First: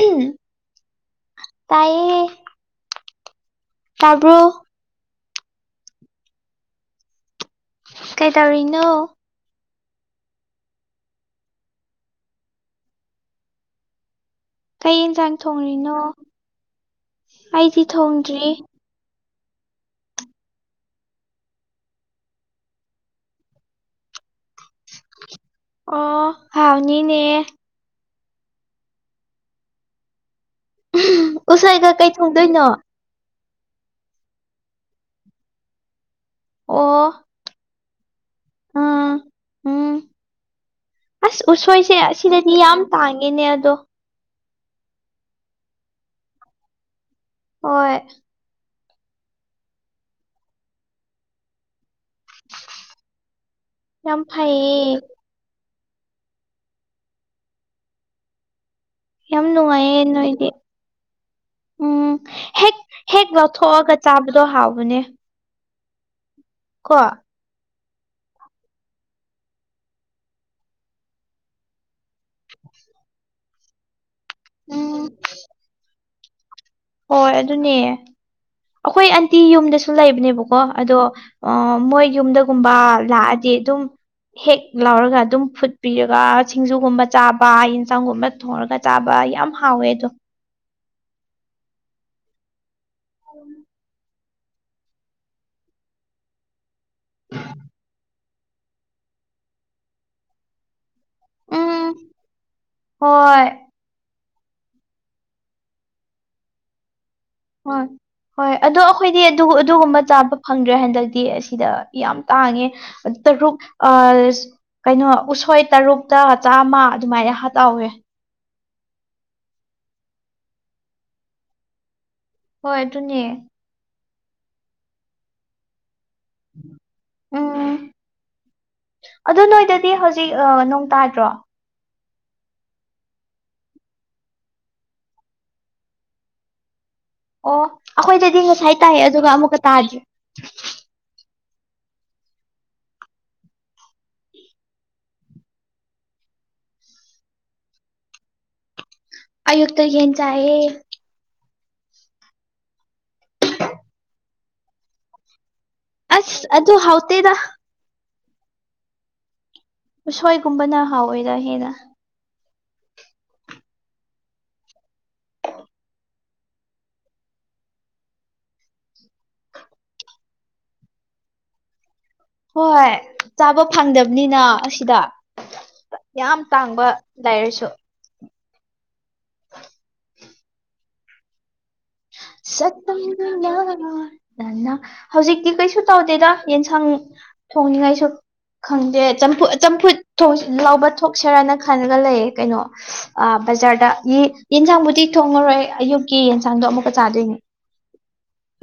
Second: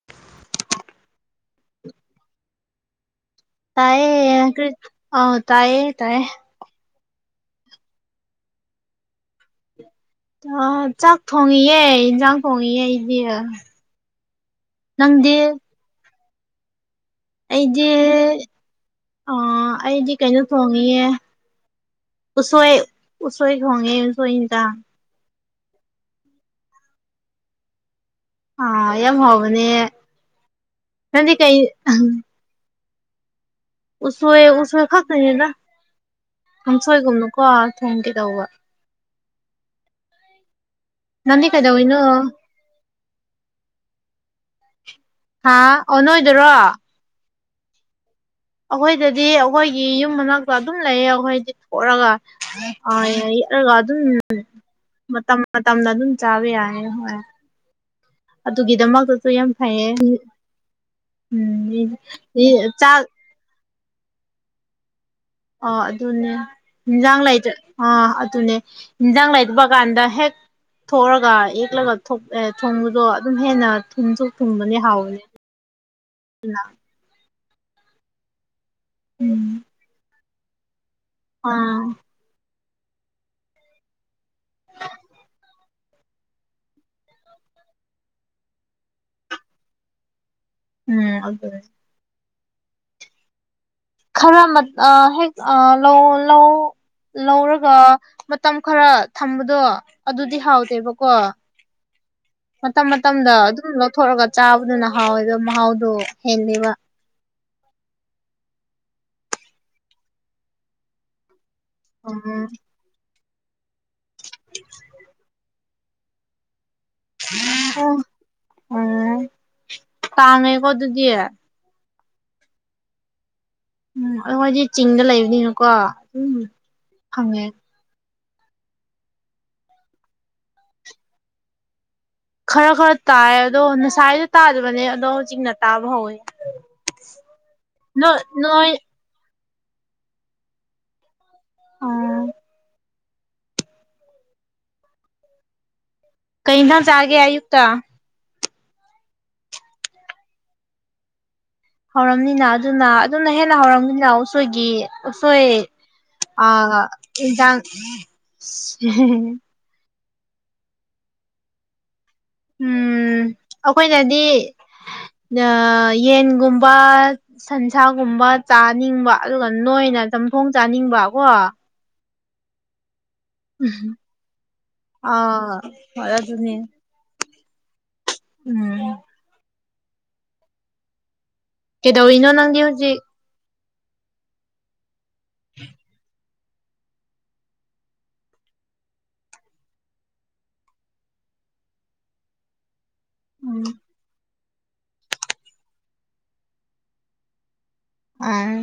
ꯎꯍꯝ ꯇꯥꯏꯌꯦ ꯇꯥꯕ꯭ꯔꯣ ꯇꯥꯏꯌꯦ ꯑ ꯇꯥꯏꯦ ꯇꯥꯏꯌꯦ ꯀꯩ ꯇꯧꯔꯤꯅꯣ ꯑ ꯆꯥꯛ ꯊꯣꯡꯉꯤꯌꯦ ꯍꯤꯟꯖꯥꯡ ꯊꯣꯡꯉꯤꯌꯦ ꯑꯩꯗꯤ ꯀꯩ ꯌꯦꯟꯁꯥꯡ ꯅꯪꯗꯤ ꯊꯣꯡꯂꯤꯔꯤꯅꯣ ꯑꯩꯗꯤ ꯊꯣꯡꯗ꯭ꯔꯤ ꯑꯣ ꯑꯩꯗꯤ ꯀꯩꯅꯣ ꯊꯣꯡꯉꯤꯌꯦ ꯎꯁꯣꯏ ꯎꯁꯣꯏ ꯈꯣꯡꯉꯦ ꯎꯁꯣꯏ ꯗ ꯑꯣ ꯍꯥꯎꯅꯤꯅꯦ ꯑ ꯌꯥꯝ ꯍꯥꯎꯕꯅꯦ ꯅꯪꯗꯤ ꯀꯩ ꯎꯁꯣꯏꯗꯣ ꯀꯩ ꯊꯣꯡꯗꯣꯏꯅꯣ ꯎꯁꯣꯏ ꯎꯁꯣꯏ ꯈꯛꯇꯅꯤꯗ ꯀꯥꯡꯁꯣꯏꯒꯨꯝꯅꯀꯣ ꯊꯦꯡꯒꯦ ꯇꯧꯕ ꯑ ꯎꯝ ꯑꯁ ꯅꯪꯗꯤ ꯎꯁꯣꯏꯁꯦ ꯀꯩꯗꯧꯔꯤꯅꯣ ꯑꯁꯤꯅꯠ ꯃꯤ ꯌꯥꯝ ꯇꯥꯡꯉꯦꯅꯦ ꯑꯗꯣ ꯍꯥ ꯑꯣ ꯅꯣꯢ ꯑꯣꯏꯗꯔꯣ ꯍꯣꯏ ꯑꯈꯣꯏꯗꯗꯤ ꯑꯒꯣꯏꯒꯤ ꯌꯨꯝ ꯃꯅꯥꯛꯇ ꯑꯗꯨꯝ ꯂꯩꯌꯦ ꯑꯈꯣꯏꯗꯤ ꯄꯣꯔꯑꯒ ꯑ ꯌꯥꯌꯤ ꯑꯗꯨꯒ ꯑꯗꯨꯝ ꯌꯥꯝ ꯐꯩꯌꯦ ꯃꯇꯝ ꯃꯇꯝꯅ ꯑꯗꯨꯝ ꯆꯥꯕ ꯌꯥꯏꯦ ꯍꯣꯏ ꯑꯗꯨꯒꯤꯗꯃꯛꯗꯠ ꯌꯥꯝ ꯅꯨꯡꯉꯥꯏꯌꯦ ꯅꯣꯏꯗꯤ ꯎꯝ ꯍꯦꯛ ꯆꯥꯛ ꯍꯦꯛ ꯂꯧꯊꯣꯛꯑꯒꯠ ꯆꯥꯕꯗꯣ ꯍꯥꯎꯕꯅꯦ ꯑꯣ ꯑꯗꯨꯅꯦ ꯀꯣ ꯌꯦꯟꯖꯥꯡ ꯂꯩꯗ ꯑꯥ ꯑꯗꯨꯅꯦ ꯏꯟꯖꯥꯡ ꯂꯩꯕ ꯀꯥꯟꯗ ꯍꯦꯛ ꯊꯣꯛꯑꯒ ꯌꯦꯛꯂꯒ ꯑꯦ ꯊꯣꯡꯕꯗꯣ ꯑꯗꯨꯝ ꯍꯦꯟꯅ ꯊꯨꯝꯁꯨ ꯊꯨꯝꯕꯅꯦ ꯎꯝ ꯍꯥꯎꯋꯅꯤ ꯑꯗꯨꯅ ꯍꯣꯏ ꯑꯗꯨꯅꯦ ꯑꯩꯈꯣꯏ ꯑꯟꯇꯤ ꯎꯝ ꯌꯨꯝꯗꯁꯨ ꯂꯩꯕꯅꯦꯕꯀꯣ ꯑꯗꯣ ꯑ ꯑꯥ ꯃꯣꯏ ꯌꯨꯝꯗꯒꯨꯝꯕ ꯂꯥꯛꯑꯗꯤ ꯑꯗꯨꯝ ꯍꯦꯛ ꯂꯥꯎꯔꯒ ꯑꯗꯨꯝ ꯐꯨꯠꯄꯤꯔꯒ ꯁꯤꯡꯖꯨꯒꯨꯝꯕ ꯆꯥꯕ ꯌꯦꯟꯁꯥꯡꯒꯨꯝꯕ ꯊꯣꯡꯔꯒ ꯆꯥꯕ ꯌꯥꯝ ꯍꯥꯎꯋꯦ ꯑꯗꯣ ꯎꯝ ꯑꯗꯨꯅꯦ [inaudible] ꯈꯔ ꯃꯠ ꯍꯦꯛ ꯂꯧ ꯂꯧ ꯂꯧꯔꯒ ꯃꯇꯝ ꯈꯔ ꯊꯝꯕꯗꯣ ꯑꯗꯨꯗꯤ ꯍꯥꯎꯗꯦꯕꯀꯣ ꯎꯝ ꯃꯇꯝ ꯃꯇꯝꯗ ꯍꯣꯏ ꯑꯗꯨꯝ ꯂꯧꯊꯣꯛꯑꯒ ꯆꯥꯕꯗꯨꯅ ꯍꯥꯎꯋꯦꯕ ꯃꯍꯥꯎꯗꯣ ꯍꯦꯜꯂꯤꯕ ꯍꯣꯏ ꯍꯣꯏ ꯑꯗꯣ ꯑꯈꯣꯏꯗꯤ ꯑꯗꯨ ꯑꯗꯨꯒꯨꯝꯕ ꯆꯥꯕ ꯐꯪꯗ꯭ꯔꯦ ꯍꯟꯗꯛꯗꯤ ꯑꯁꯤꯗ ꯑꯣ ꯌꯥꯝ ꯇꯥꯡꯉꯦ ꯇꯔꯨꯛ ꯀꯩꯅꯣ ꯎꯁꯣꯏ ꯇꯔꯨꯛ ꯍꯇꯥ ꯆꯥꯝꯃ ꯑꯗꯨꯃꯥꯏꯅ ꯍꯥꯇꯥꯎꯋꯦ ꯑꯣ ꯎꯝ ꯇꯥꯡꯉꯦꯀꯣ ꯑꯗꯨꯗꯤ ꯍꯣꯏ ꯑꯗꯨꯅꯦ ꯎꯝ ꯑꯗꯨ ꯍꯣꯏꯗꯤ ꯆꯤꯡꯗ ꯂꯩꯕꯅꯤꯅꯀꯣ ꯎ ꯐꯪꯉꯦ ꯑꯗꯨ ꯅꯣꯏꯗꯗꯤ ꯍꯧꯖꯤꯛ ꯅꯣꯡ ꯇꯥꯗ꯭ꯔꯣ ꯈꯔ ꯈꯔ ꯇꯥꯏꯌ ꯑꯗꯣ ꯅꯁꯥꯏꯗꯤ ꯇꯥꯗꯕꯟ ꯑꯣ ꯑꯩꯈꯣꯏꯗꯗꯤ ꯉꯁꯥꯏ ꯇꯥꯏꯑꯦ ꯑꯗꯨꯒ ꯑꯃꯨꯛꯀ ꯇꯥꯗ꯭ꯔꯤ ꯑꯣ ꯀꯩꯅꯅ ꯆꯥꯒꯦ ꯑꯌꯨꯛꯇ ꯑꯌꯨꯛꯇ ꯌꯦꯟ ꯆꯥꯢꯌꯦ ꯍꯧꯔꯝꯅꯤꯅ ꯑꯗꯨꯅ ꯑꯗꯨꯝꯅ ꯍꯦꯟꯅ ꯍꯧꯔꯝꯅꯤꯅ ꯎꯁꯣꯏꯒꯤ ꯎꯁꯣꯏ ꯑ ꯑꯁ ꯑꯗꯨ ꯍꯥꯎꯇꯦꯗ ꯏꯤꯟꯗꯥꯛ ꯎꯁꯣꯏꯒꯨꯝꯕꯅ ꯍꯥꯎꯋꯦꯔ ꯍꯦꯟꯅ ꯎꯝ ꯑꯈꯣꯏꯅꯗꯤ ꯅ ꯌꯦꯟꯒꯨꯝꯕ ꯁꯟꯁꯥꯒꯨꯝꯕ ꯆꯥꯅꯤꯡꯕ ꯑꯗꯨꯒ ꯅꯣꯏꯅ ꯆꯝꯊꯣꯡ ꯆꯥꯅꯤꯡꯕ ꯒꯣ ꯍꯣꯏ ꯆꯥꯕ ꯎꯝ ꯐꯪꯗꯕꯅꯤꯅ ꯑꯁꯤꯗ ꯑꯥ ꯍꯣꯏ ꯌꯥꯝ ꯑꯗꯨꯅꯦ ꯇꯥꯡꯕ ꯂꯥꯏꯔꯁꯨ ꯎꯝ ꯀꯩꯗꯧꯔꯤꯅꯣ ꯅꯪꯗꯤ ꯁꯠꯝ ꯍꯧꯖꯤꯛ ꯌꯥ ꯅꯅꯥ [inaudible] ꯍꯧꯖꯤꯛꯇꯤ ꯀꯩꯁꯨ ꯇꯧꯗꯦꯗ ꯌꯦꯟꯁꯥꯡ ꯊꯣꯡꯅꯤꯡꯉꯥꯏꯁꯨ ꯈꯪꯗꯦ ꯆꯝꯐꯨ ꯆꯝꯐꯨꯠ ꯊꯣꯛꯁ ꯂꯥꯎꯕ ꯊꯣꯛꯁꯤꯔꯅ ꯈꯜꯂꯒ ꯂꯩꯌꯦ ꯀꯩꯅꯣ ꯑ ꯎꯝ ꯕꯖꯥꯔꯗ ꯌꯦꯟꯁꯥꯡꯕꯨꯗꯤ ꯊꯣꯡꯉꯔꯣꯏ ꯑꯌꯨꯛꯀꯤ ꯌꯦꯟꯁꯥꯡꯗꯣ ꯑꯃꯨꯛꯀ ꯆꯥꯗꯣꯏꯅꯦ ꯎꯝ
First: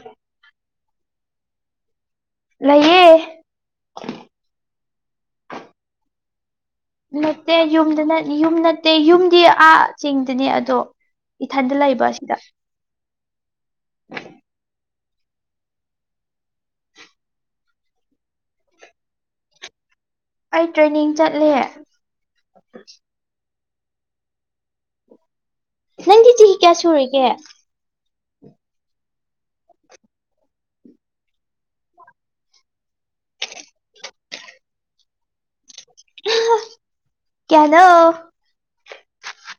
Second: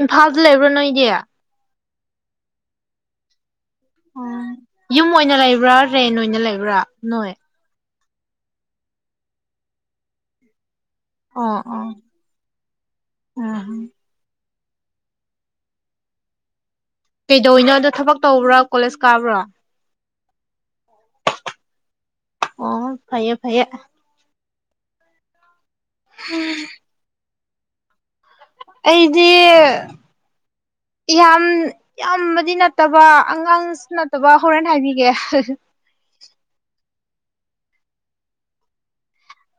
ꯏꯝꯐꯥꯜꯗ ꯂꯩꯕ꯭ꯔꯣ ꯅꯣꯏꯗꯤ ꯂꯩꯍꯦ ꯑꯣ ꯌꯨꯝ ꯑꯣꯏꯅ ꯂꯩꯕ꯭ꯔꯥ ꯔꯦꯟ ꯑꯣꯏꯅ ꯂꯩꯕ꯭ꯔꯥ ꯅꯣꯏ ꯅꯠꯇꯦ ꯌꯨꯝꯗ ꯅꯠ ꯌꯨꯝ ꯅꯠꯇꯦ ꯌꯨꯝꯗꯤ ꯑꯥ ꯆꯦꯡꯗꯅꯦ ꯑꯗꯣ ꯏꯊꯟꯗ ꯂꯥꯛꯏꯕ ꯑꯁꯤꯗ ꯑꯥ ꯍ [inaudible] ꯀꯩꯗꯧꯅꯣ ꯑꯗꯣ ꯊꯕꯛ ꯇꯧꯕ꯭ꯔꯥ ꯀꯣꯂꯦꯖ ꯀꯥꯕ꯭ꯔꯥ ꯑꯩ ꯇ꯭ꯔꯦꯅꯤꯡ ꯆꯠꯂꯦ ꯑꯣ ꯐꯩꯌꯦ ꯐꯩꯌꯦ ꯅꯪꯗꯤ ꯆꯍꯤ ꯀꯌꯥ ꯁꯨꯔꯒꯦ ꯑꯩꯗꯤ ꯌꯥꯝ ꯌꯥꯝꯕꯗꯤ ꯅꯠꯇꯕ ꯑꯉꯥꯡꯁꯨ ꯅꯠꯇꯕ ꯍꯣꯔꯦꯟ ꯍꯥꯏꯕꯤꯒꯦ ꯀꯌꯥꯅꯣ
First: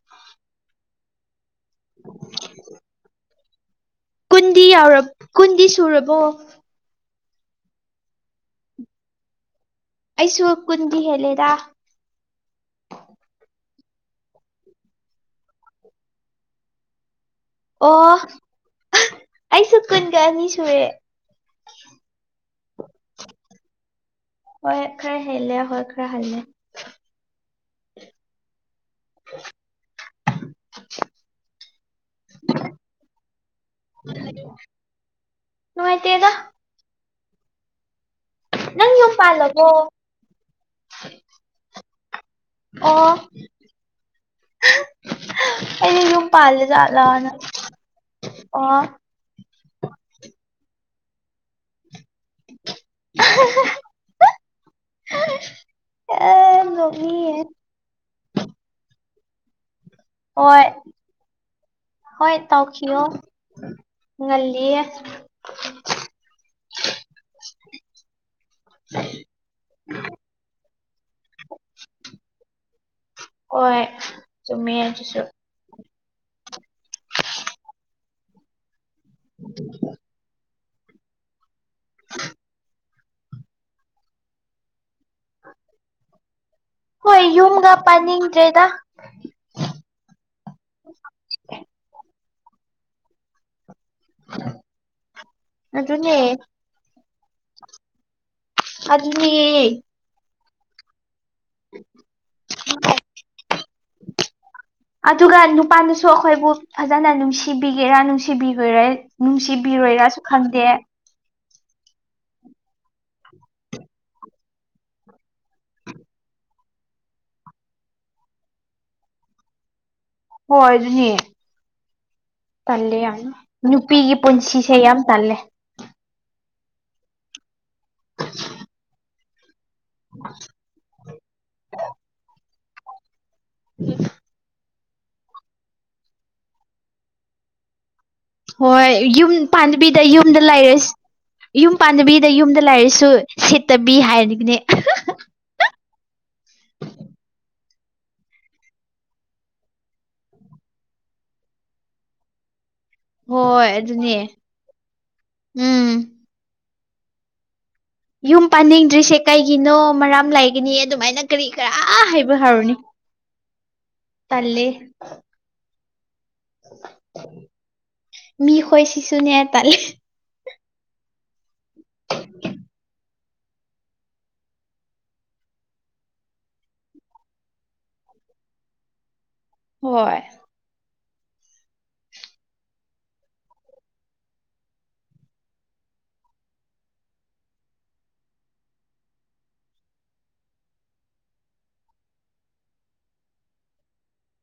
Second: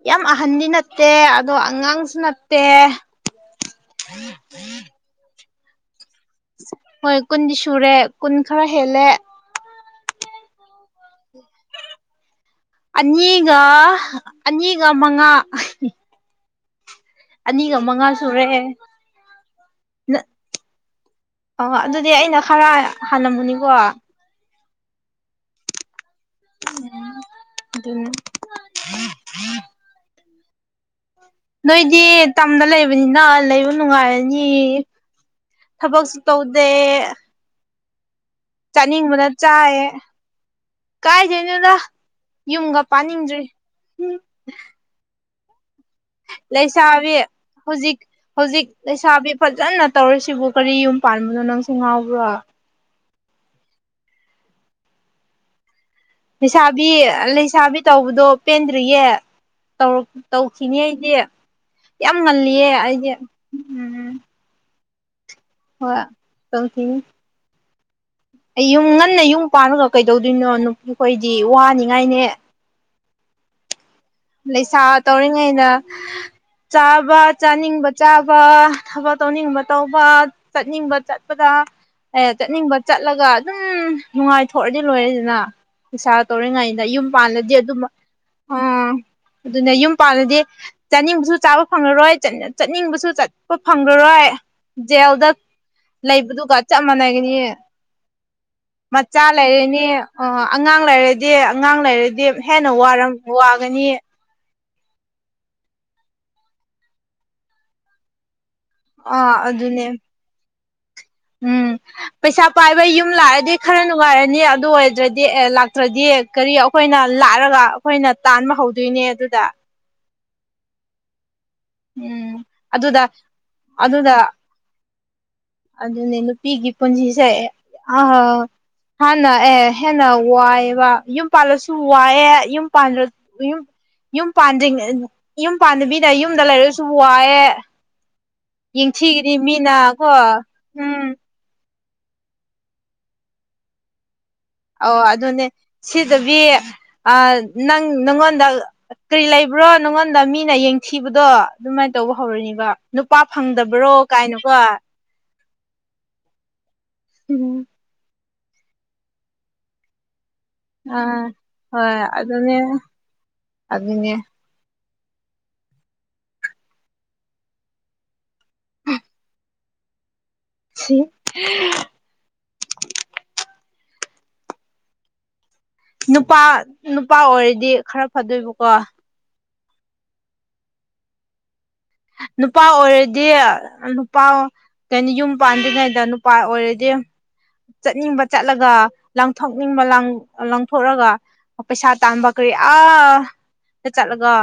ꯌꯥꯝ ꯑꯍꯟꯗꯤ ꯅꯠꯇꯦ ꯑꯗꯣ ꯑꯉꯥꯡꯁꯨ ꯅꯠꯇꯦ ꯀꯨꯟꯗꯤ ꯌꯥꯎꯔꯞ ꯀꯨꯟꯗꯤ ꯁꯨꯔꯕꯣ ꯍꯣꯏ ꯀꯨꯟꯗꯤ ꯁꯨꯔꯦ ꯀꯨꯟ ꯈꯔ ꯍꯦꯜꯂꯦ ꯑꯩꯁꯨ ꯀꯨꯟꯗꯤ ꯍꯦꯜꯂꯦꯗ ꯑꯅꯤꯒ ꯑꯅꯤꯒ ꯃꯉꯥ ꯑꯅꯤꯒ ꯃꯉꯥ ꯑꯣ ꯁꯨꯔꯦ ꯑꯩꯁꯨ ꯀꯨꯟꯒ ꯅꯠ ꯑꯅꯤ ꯁꯨꯔꯦ ꯑꯣ ꯑꯗꯨꯗꯤ ꯑꯩꯅ ꯈꯔ ꯍꯥꯟꯂꯝꯃꯨꯅꯤꯒꯣ ꯍꯣꯏ ꯍꯦ ꯈꯔꯦ ꯍꯦꯜꯂꯦ ꯍꯣꯏ ꯈꯔ ꯍꯜꯂꯦ ꯑꯗꯨꯟ [inaudible] [inaudible] ꯅꯣꯏꯗꯤ ꯇꯝꯗ ꯂꯩꯕꯅꯤꯅ ꯂꯩꯕ ꯅꯨꯡꯉꯥꯏꯔꯅꯤ ꯊꯕꯛꯁꯨ ꯅꯨꯡꯉꯥꯏꯇꯦꯗ ꯇꯧ ꯑꯦ ꯅꯪ ꯌꯨꯝ ꯆꯥꯅꯤꯡꯕꯅ ꯄꯥꯜꯂꯕꯣ ꯆꯥꯏꯌꯦ ꯀꯥꯏꯗꯩꯅꯣꯗ ꯌꯨꯝꯒ ꯑꯣ ꯄꯥꯅꯤꯡꯗ꯭ꯔꯤ ꯍꯝ ꯑꯩꯗꯤ ꯌꯨꯝ ꯄꯥꯜꯂꯦ ꯂꯩꯁꯥꯕꯤ ꯖꯥꯠꯂꯥꯅ ꯍꯨꯖꯤꯛ ꯍꯧꯖꯤꯛ ꯑꯣ ꯂꯩꯁꯥꯕꯤ ꯐꯖꯅ ꯇꯧꯔꯤꯁꯤꯕꯨ ꯀꯔꯤ ꯌꯨꯝ ꯄꯥꯟꯕꯅꯣ ꯅꯪꯁꯦ ꯉꯥꯎꯕ꯭ꯔꯥ ꯑ ꯍ ꯍ ꯍ [inaudible] ꯂꯩꯁꯥꯕꯤ ꯂꯩꯁꯥꯕꯤ ꯇꯧꯕꯗꯣ ꯄꯦꯟꯗ꯭ꯔꯤꯌꯦ ꯇꯧꯔꯛ ꯍꯣꯏ ꯇꯧꯈꯤꯅꯤ ꯑꯩꯗꯤ ꯌꯥꯝ ꯍꯣꯏ ꯉꯜꯂꯤꯌꯦ ꯇꯧꯈꯤꯌꯣ ꯑꯩꯗꯦ ꯎꯝ ꯉꯜꯂꯤꯌꯦ ꯍꯣꯏ ꯇꯧꯈꯤꯅꯤ [unintelligible] ꯑꯩ ꯌꯨꯝ ꯉꯟꯅ ꯌꯨꯝ ꯄꯥꯡꯉꯒ ꯀꯩꯗꯧꯗꯣꯏꯅꯣ ꯅꯨꯄꯤꯈꯣꯏꯗꯤ ꯋꯥꯅꯤꯡꯉꯥꯏꯅꯦ ꯍꯣꯢ ꯂꯩꯁꯥ ꯇꯧꯔꯤꯉꯩꯩꯅ ꯆꯥꯕ ꯆꯥꯅꯤꯡꯕ ꯆꯥꯕ ꯊꯕꯛ ꯇꯧꯅꯤꯡꯕ ꯇꯧꯕ ꯆꯠꯅꯤꯡꯕ ꯆꯠꯄꯗ ꯆꯠꯅꯤꯡꯕ ꯆꯠꯂꯒ ꯑꯗꯨꯝ ꯅꯨꯡꯉꯥꯏꯊꯣꯛꯔꯗꯤ ꯂꯣꯏꯔꯦ ꯗ ꯅ ꯏꯁꯁꯥꯜ ꯇꯧꯔꯤꯉꯩꯗ ꯌꯨꯝ ꯍꯣꯏ ꯄꯥꯜꯂꯗꯤ ꯌꯨꯝꯒ ꯑꯗꯨꯝ ꯑ ꯄꯥꯅꯤꯡꯗ꯭ꯔꯦꯗ ꯑꯗꯨꯅꯦ ꯌꯨꯝ ꯄꯥꯜꯂꯗꯤ ꯆꯥꯅꯤꯡꯕꯁꯨ ꯆꯥꯕ ꯐꯪꯔꯔꯣꯏ ꯆꯠ ꯆꯠꯅꯤꯡꯕꯁꯨ ꯆꯠ ꯐꯪꯉꯔꯣꯏ ꯖꯦꯜꯗ ꯑꯗꯨꯅꯦ ꯂꯩꯕꯗꯨꯒ ꯆꯞ ꯃꯥꯟꯅꯩꯒꯅꯤ ꯃꯆꯥ ꯑꯗꯨꯅꯦ ꯂꯩꯔꯦꯅꯦ꯫ ꯑꯣ ꯑꯉꯥꯡ ꯂꯩꯔꯗꯤ ꯑꯉꯥꯡ ꯂꯩꯔꯗꯤ ꯍꯦꯟꯅ ꯋꯥꯒꯅꯤ ꯫ ꯑꯗꯨꯒ ꯅꯨꯄꯥꯅꯁꯨ ꯑꯩꯈꯣꯏꯕꯨ ꯐꯖꯅ ꯅꯨꯡꯁꯤꯕꯤꯒꯦꯔꯥ ꯅꯨꯡꯁꯤ ꯁꯤꯕꯤꯔꯣꯏꯔꯥ ꯑꯥ ꯑꯗꯨꯅꯦ ꯅꯨꯡꯁꯤꯕꯤꯔꯣꯏꯔꯥꯁꯨ ꯈꯪꯗꯦ ꯎꯝ ꯄꯩꯁꯥ ꯄꯥꯏꯕ ꯌꯨꯝ ꯂꯥꯛꯑꯗꯤ ꯈꯔ ꯅꯨꯡꯉꯥꯏꯔꯅꯤ ꯑꯗꯨ ꯑꯣꯏꯗ꯭ꯔꯗꯤ ꯑꯦ ꯂꯥꯛꯇ꯭ꯔꯗꯤ꯫ ꯀꯔꯤ ꯑꯩꯈꯣꯏꯅ ꯂꯥꯛꯑꯒ ꯑꯩꯈꯣꯏꯅ ꯇꯥꯟꯕ ꯍꯧꯗꯣꯏꯅꯦ ꯑꯗꯨꯗ ꯍꯣꯏ ꯑꯗꯨꯅꯦ꯫ ꯎꯝ ꯇꯜꯂꯦ ꯑꯗꯨꯗ ꯌꯥꯝꯅ ꯅꯨꯄꯤꯒꯤ ꯑꯗꯨꯗ ꯄꯨꯟꯁꯤꯁꯦ ꯌꯥꯝ ꯇꯜꯂꯦ꯫ ꯑꯗꯨꯅꯦ ꯅꯨꯄꯤꯒꯤ ꯄꯨꯟꯁꯤꯁꯦ ꯑ ꯍꯥꯟꯅ ꯑꯦ ꯍꯦꯟꯅ ꯋꯥ ꯋꯥꯌꯦꯕ ꯌꯨꯝ ꯄꯜꯁꯁꯨ ꯋꯥ ꯌꯨꯝ ꯄ ꯎꯝ ꯌꯨꯝ ꯄꯥꯟꯗ꯭ꯔꯤꯉꯩ ꯌꯨꯝ ꯄꯥꯟꯗꯕꯤꯗ ꯌꯨꯝꯗ ꯂꯩꯔꯁꯨ ꯋꯥꯑꯦ ꯫ ꯍꯣꯏ ꯌꯨꯝ ꯄꯥꯟꯗꯕꯤꯗ ꯌꯨꯝꯗ ꯂꯩꯔꯁꯤ꯫ ꯌꯨꯝ ꯄꯥꯟꯗꯕꯤ ꯌꯨꯝꯗ ꯂꯥꯏꯔꯁꯨ ꯁꯦꯠꯇꯕꯤ ꯍꯥꯏꯔꯅꯤꯡꯅꯦ꯫ ꯑꯧ ꯑꯗꯨꯅꯦ ꯁꯤꯗꯕꯤ ꯑ ꯅꯪ ꯅꯪꯉꯣꯟꯗ꯫ ꯀꯔꯤ ꯂꯩꯕ꯭ꯔꯣ ꯅꯪꯉꯣꯟꯗ ꯃꯤꯅ ꯌꯦꯡꯊꯤꯕꯗꯣ ꯑꯗꯨꯃꯥꯏꯅ ꯇꯧꯕ ꯍꯧꯔꯅꯤꯒ ꯅꯨꯄꯥ ꯍꯣꯏ ꯐꯪꯗꯕ꯭ꯔꯣ ꯑꯗꯨꯅꯦ ꯀꯥꯏꯅꯣꯀꯣ ꯎꯝ꯫ ꯎꯝ ꯌꯨꯝ ꯄꯥꯅꯤꯡꯗ꯭ꯔꯤꯁꯦ ꯀꯩꯒꯤꯅꯣ ꯃꯔꯝ ꯂꯩ ꯒꯤꯅꯤ ꯑꯗꯨꯃꯥꯏꯅ ꯀꯔꯤ ꯍꯣꯏ ꯀꯔꯥ ꯍꯥꯏꯕ ꯑꯗꯨꯅꯦ ꯍꯧꯔꯅꯤ ꯑꯗꯨꯅꯦ ꯇꯜꯂꯦ ꯃꯤꯈꯣꯏꯁꯤꯁꯨꯨꯅꯦ ꯇꯥꯟꯂꯦ ꯁꯤ [inaudible] ꯅꯨꯄꯥ ꯅꯨꯄꯥ ꯑꯣꯏꯔꯗꯤ ꯈꯔ ꯐꯗꯣꯏꯕꯀꯣ ꯍꯣꯏ ꯅꯨꯄꯥ ꯑꯣꯏꯔꯗꯤ ꯅꯨꯄꯥ ꯀꯩꯅꯣ ꯌꯨꯝ ꯄꯥꯟꯗ꯭ꯔꯤꯉꯩꯗ ꯅꯨꯄꯥ ꯑꯣꯏꯔꯗꯤ꯫ ꯆꯠꯅꯤꯡꯕ ꯆꯠꯂꯒ ꯂꯪꯊꯣꯛꯅꯤꯡꯕ ꯂꯪꯊꯣꯛꯑꯒ ꯑ ꯄꯩꯁꯥ ꯇꯝꯕ ꯀꯔꯤ ꯑ ꯆꯠꯂꯒ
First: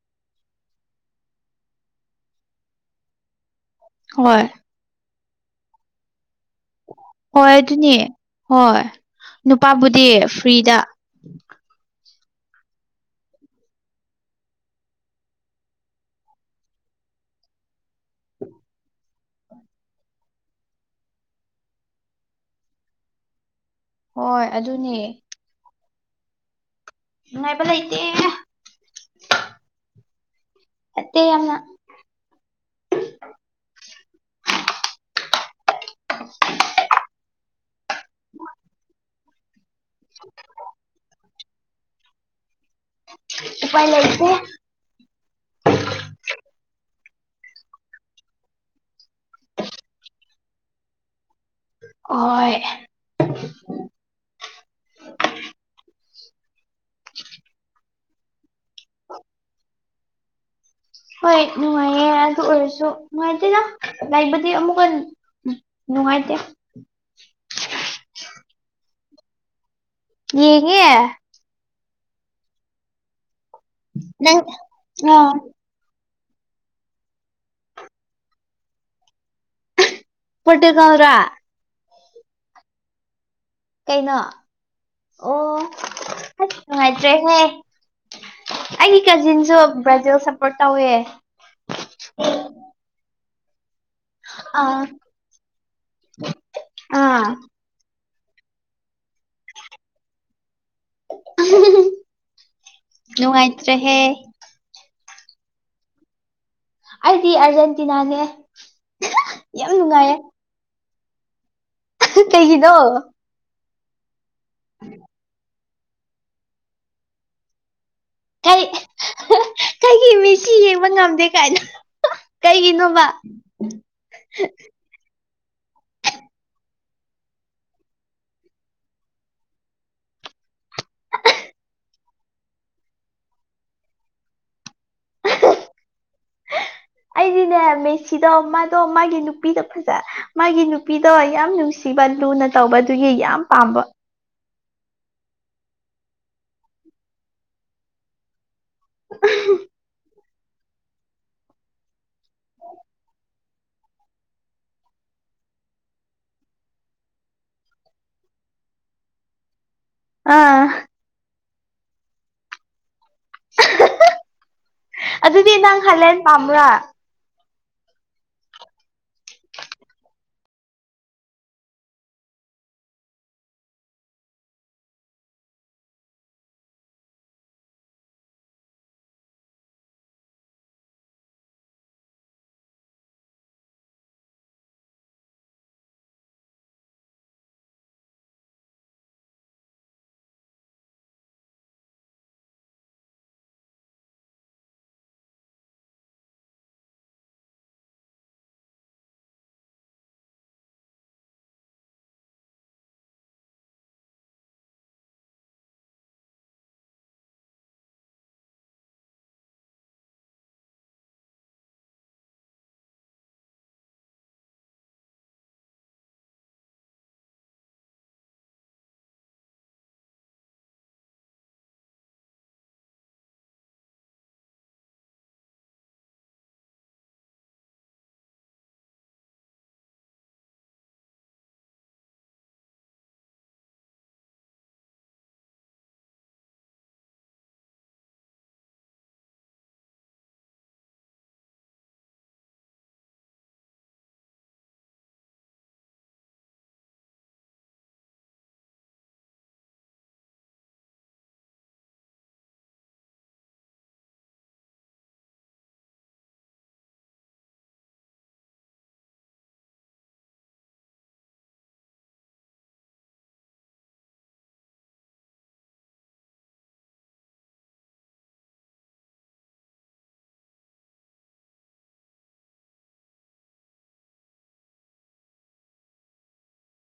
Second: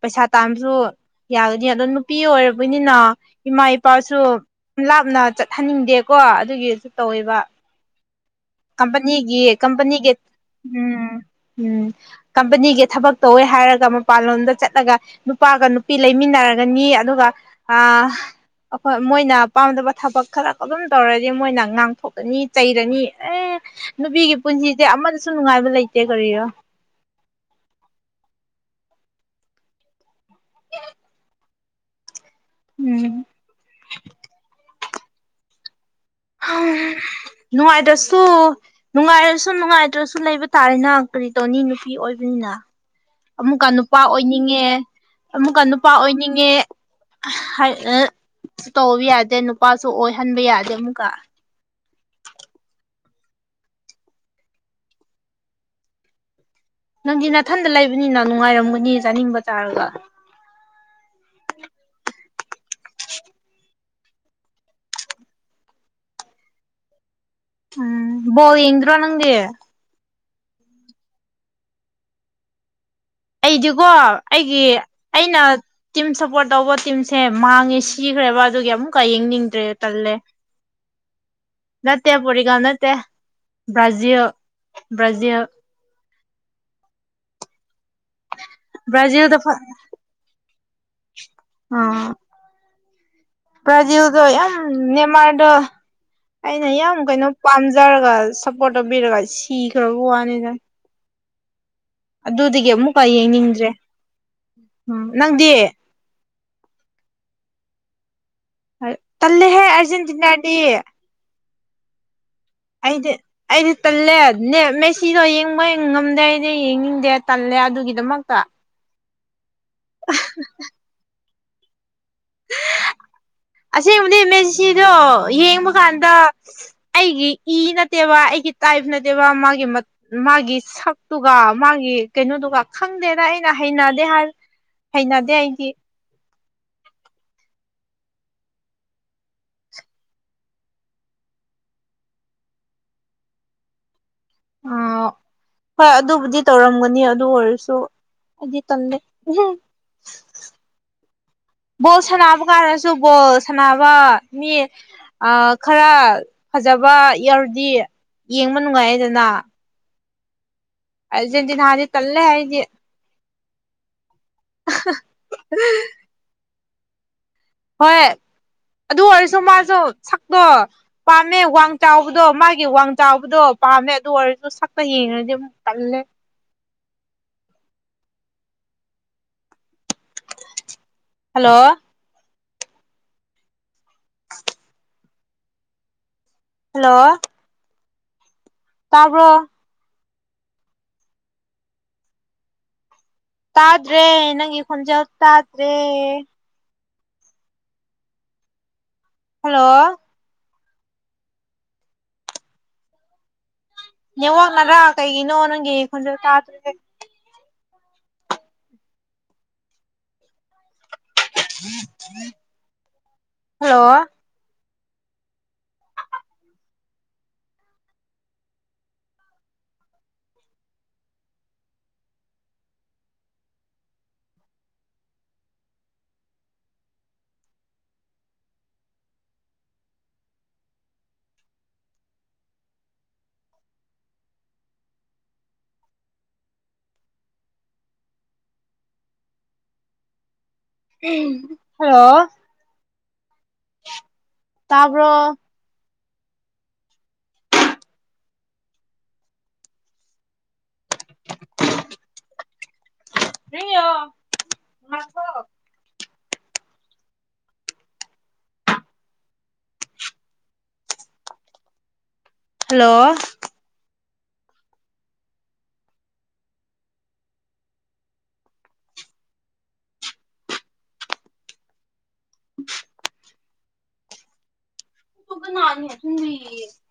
ꯄꯩꯁꯥ ꯇꯥꯥꯟꯕꯁꯨ ꯌꯥꯒꯅꯤ ꯑꯗꯨ꯫ ꯅꯨꯄꯤ ꯑꯣꯏꯔꯕꯅꯤꯅ ꯏꯃꯥ ꯏꯄꯥꯁꯨ ꯍꯣꯏ ꯂꯥꯞꯅ ꯆꯠꯍꯟꯅꯤꯡꯗꯦꯀꯣ ꯑꯗꯨꯒꯤ꯫ ꯇꯧꯋꯦꯕ ꯍꯣꯏ ꯑꯗꯨꯅꯦ ꯍꯣꯏ ꯀꯝꯄꯅꯤꯒꯤ ꯀꯝꯄꯅꯤꯒꯤ ꯅꯨꯄꯥꯕꯨꯗꯤ ꯐ꯭ꯔꯤꯗ ꯎꯝ ꯎꯝ ꯀꯝꯄꯅꯤꯒꯤ ꯊꯕꯛ ꯇꯧꯋꯦ ꯍꯥꯏꯔꯒ ꯃꯄꯥꯟꯂꯣꯝꯗ ꯆꯠꯂꯒ ꯅꯨꯄꯥꯒ ꯅꯨꯄꯤ ꯂꯩꯃꯤꯟꯅꯔꯒ ꯅꯤ ꯑꯗꯨꯒ ꯑ ꯑꯩꯈꯣꯏ ꯃꯣꯏꯅ ꯄꯥꯝꯗꯕ ꯊꯕꯛ ꯈꯔ ꯑꯗꯨꯝ ꯇꯧꯔꯗꯤ ꯃꯣꯏꯅ ꯉꯥꯡꯊꯣꯛꯀꯅꯤ꯫ ꯆꯩꯔꯅꯤ ꯑꯦ ꯅꯨꯄꯤꯒꯤ ꯍꯣꯏ ꯄꯨꯟꯁꯤꯁꯦ ꯑꯗꯨꯅꯦ ꯑꯃꯗꯁꯨ ꯅꯨꯡꯉꯥꯏꯕ ꯂꯩꯇꯦ ꯀꯔꯤꯔꯣ ꯅꯨꯡꯉꯥꯏꯕ ꯂꯩꯥꯏꯇꯦ ꯐꯠꯇꯦ ꯌꯥꯝꯅ꯫ ꯎꯝ ꯅꯨꯡꯉꯥꯏꯗꯁꯨ ꯅꯨꯡꯉꯥꯏꯔꯁꯨ ꯅꯨꯡꯉꯥꯏ ꯏꯇ꯭ꯔꯁꯨ ꯂꯩꯕ ꯇꯥꯔꯦꯅ ꯀꯔꯤ ꯇꯧꯅꯤ ꯅꯨꯄꯤ ꯑꯣꯏꯕꯅꯤꯅ ꯑꯃꯨꯛꯀ ꯎꯄꯥꯏ ꯅꯨꯄꯥ ꯂꯩꯇꯦ ꯑꯣꯏꯅꯤꯡꯉꯦ ꯑꯃꯨꯛꯀ ꯅꯨꯄꯥ ꯑꯣꯏꯅꯤꯡꯉꯦ ꯍꯥꯏ ꯑ ꯁꯨ ꯇꯧꯕ ꯌꯥꯗꯦ ꯅꯨꯄꯥꯁꯨ ꯑꯣꯏꯍꯟꯕ ꯌꯥꯗꯦ ꯑꯃꯨꯛꯀ ꯍꯣꯏ꯫ [inaudible] ꯅꯪꯗꯤ ꯅꯥꯊꯟꯗ ꯂꯩꯕꯅꯤꯅ ꯅꯨꯡꯉꯥꯏꯔꯝꯒꯅꯤ ꯆꯥꯅꯤꯡꯕ ꯇꯥꯔꯒ ꯍꯣꯏ ꯅꯨꯡꯉꯥꯏꯌꯦ ꯑꯗꯨ ꯑꯣꯏꯔꯁꯨ ꯅꯨꯡꯉꯥꯏꯇꯦꯗ ꯂꯩꯕꯗꯤ ꯑꯃꯨꯛꯀ ꯍ ꯎ ꯅꯨꯡꯉꯥꯏꯗꯦ ꯎꯝ ꯕꯜ ꯌꯦꯡꯗ꯭ꯔꯣ ꯅꯪꯗꯤ ꯌꯦꯡꯉꯦ ꯑꯩꯗꯤꯀꯣ ꯅꯪ ꯑꯩꯒꯤ ꯑ ꯑꯩꯅ꯫ ꯇꯤꯝ ꯁꯞꯄꯣꯔꯠ ꯇꯧꯕ ꯇꯤꯝꯁꯦ ꯃꯥꯡꯉꯦ ꯁꯤꯈ꯭ꯔꯦꯕ ꯑꯗꯨꯒꯤ ꯑꯃꯨꯛꯀ ꯌꯦꯡꯅꯤꯡꯗ꯭ꯔꯦ ꯇꯜꯂꯦ ꯄꯇꯒꯥꯎ꯭ꯔꯥ ꯅꯠꯇꯦ ꯄꯨꯔꯤꯒ ꯅꯠꯇꯦ ꯀꯩꯅꯣ ꯕ꯭ꯔꯥꯖꯤꯜ ꯕ꯭ꯔꯖꯤꯜ ꯑꯣ ꯑꯁ ꯅꯨꯡꯉꯥꯏꯇ꯭ꯔꯦꯍꯦ ꯑꯩꯒꯤ ꯕ꯭ꯔꯥꯖꯤꯜꯗ ꯐ ꯀꯖꯤꯟꯁꯨ ꯕ꯭ꯔꯥꯖꯤꯜ ꯁꯞꯄꯣꯔꯠ ꯇꯧꯋꯦ ꯑꯥ꯫ ꯕ꯭ꯔꯥꯖꯤꯜꯗꯣ ꯌꯥꯝ ꯑꯥ ꯃꯦꯟꯃꯥꯔꯗꯣ ꯑꯩꯅ ꯌꯥꯝ ꯑꯥ ꯀꯩꯅꯣ ꯄꯥꯝꯖꯔꯒ ꯁꯞꯄꯣꯠꯇꯧꯕꯤꯔꯒ ꯁꯤꯈ꯭ꯔꯕ ꯋꯥꯅꯤꯗ꯫ [inaudible] ꯑꯗꯨꯗꯒꯤ ꯑꯃꯨꯛꯀ ꯌꯦꯡꯅꯤꯡꯗ꯭ꯔꯦ ꯅꯨꯡꯉꯥꯏꯇ꯭ꯔꯦꯍꯦ ꯎꯝ ꯅꯪꯗꯤ ꯑꯩꯗꯤ ꯑꯥꯔꯖꯦꯟꯇꯤꯅꯥꯅꯦ ꯇꯜꯂꯦꯍꯦ ꯌꯥꯝ ꯅꯨꯡꯉꯥꯏꯌꯦ ꯑꯔꯖꯦꯟꯇꯤꯅꯥꯗꯤ ꯀꯗꯣ [unintelligible] ꯑꯩꯗꯤ ꯑꯩꯗꯤ ꯇꯜꯂꯦ ꯅꯦ ꯃꯦꯁꯤꯗꯣ ꯌꯦꯡꯕ ꯉꯝꯗꯦ ꯑꯩꯗꯤ ꯌꯦꯡꯅꯤꯡꯗꯦ ꯇꯜꯂꯦ ꯑꯗꯨꯒꯤꯗꯃꯛ ꯀꯩ ꯀꯩꯒꯤ ꯃꯦꯁꯤ ꯌꯦꯡꯕ ꯉꯝꯗꯦ ꯀꯥꯏꯅ꯫ ꯀꯩꯒꯤꯅꯣꯝꯕ꯫ ꯑꯁꯦꯡꯕꯗꯤ ꯃꯦꯁꯤꯗꯣ ꯌꯦꯡꯕ ꯀꯥꯟꯗ ꯑꯩꯒꯤ ꯏ ꯅꯠꯇꯦꯕ ꯑꯩꯒꯤ ꯇꯥꯏꯐ ꯅꯠꯇꯦꯕ ꯃꯥꯒꯤ ꯃꯥꯒꯤ ꯁꯛꯇꯨꯒ ꯃꯥꯒꯤ ꯀꯩꯅꯣꯗꯨꯒ ꯈꯪꯗꯦꯅ ꯑꯩꯅ ꯍꯩꯅꯗꯦ ꯍꯥꯏ ꯫ ꯍꯩꯅꯗꯦ ꯑꯩꯗꯤ꯫ ꯑꯩꯗꯤꯅꯦ ꯃꯦꯁꯤꯗꯣ ꯃꯥꯗꯣ ꯃꯥꯒꯤ ꯅꯨꯄꯤꯗꯣ ꯐꯖ꯫ ꯃꯥꯒꯤ ꯅꯨꯄꯤꯗꯣ ꯌꯥꯝ ꯅꯨꯡꯁꯤꯕ ꯂꯨꯅ ꯇꯧꯕꯗꯨꯒꯤ ꯌꯥꯝ ꯄꯥꯝꯕ ꯑꯥ ꯍꯣꯏ ꯑꯗꯨꯕꯨꯗꯤ ꯇꯧꯔꯝꯒꯅꯤ ꯑꯗꯨ ꯑꯣꯏꯔꯁꯨ ꯍꯥꯏꯗꯤ꯫ ꯇꯟꯂꯦ꯫ ꯕꯣꯜ ꯁꯥꯟꯅꯕ ꯀꯥꯟꯗꯁꯨ ꯕꯣꯜ ꯁꯥꯟꯅꯕ ꯃꯤ꯫ ꯈꯔ ꯐꯖꯕ ꯌꯥꯎꯔꯗꯤ ꯌꯦꯡꯕ ꯅꯨꯡꯉꯥꯏꯗꯅ ꯑꯥ ꯑꯔꯖꯦꯟꯇꯤꯅꯥꯗꯤ ꯇꯜꯂꯦ ꯑꯥꯏꯗꯤ꯫ ꯑꯗꯨꯗꯤ ꯅꯪ ꯍꯂꯦꯟ ꯄꯥꯝꯕ꯭ꯔꯥ ꯍꯣꯏ ꯑꯗꯨ ꯑꯣꯏꯔꯁꯨ ꯃꯥꯁꯨ ꯁꯛꯇꯣ ꯄꯥꯝꯃꯦ ꯋꯥꯡ ꯆꯥꯎꯕꯗꯣ ꯃꯥꯒꯤ ꯋꯥꯡ ꯆꯥꯎꯕꯗꯣ ꯄꯥꯝꯃꯦ ꯑꯗꯨ ꯑꯣꯏꯔꯁꯨ ꯁꯛꯇ ꯌꯦꯡꯉꯗꯤ ꯇꯜꯂꯦ꯫ Hello hello. ꯇꯥꯕ꯭ꯔꯣ ꯇꯥꯗ꯭ꯔꯦ ꯅꯪꯒꯤ ꯈꯣꯟꯖꯦꯜ ꯇꯥꯗ꯭ꯔꯦ ꯍꯜꯂꯣ꯫ ꯅꯦꯠꯋꯥꯛ ꯅꯔꯥ ꯀꯩꯒꯤꯅꯣ ꯅꯪꯒꯤ ꯈꯣꯟꯖꯦꯜ ꯇꯥꯗ꯭ꯔꯤꯁꯦ꯫ ꯍꯜꯂꯣ ꯍꯜꯂꯣ ꯇꯕꯔꯣ꯫ ꯍ ꯉꯊ [unintelligible] ꯍꯜꯂꯣ [unintelligible]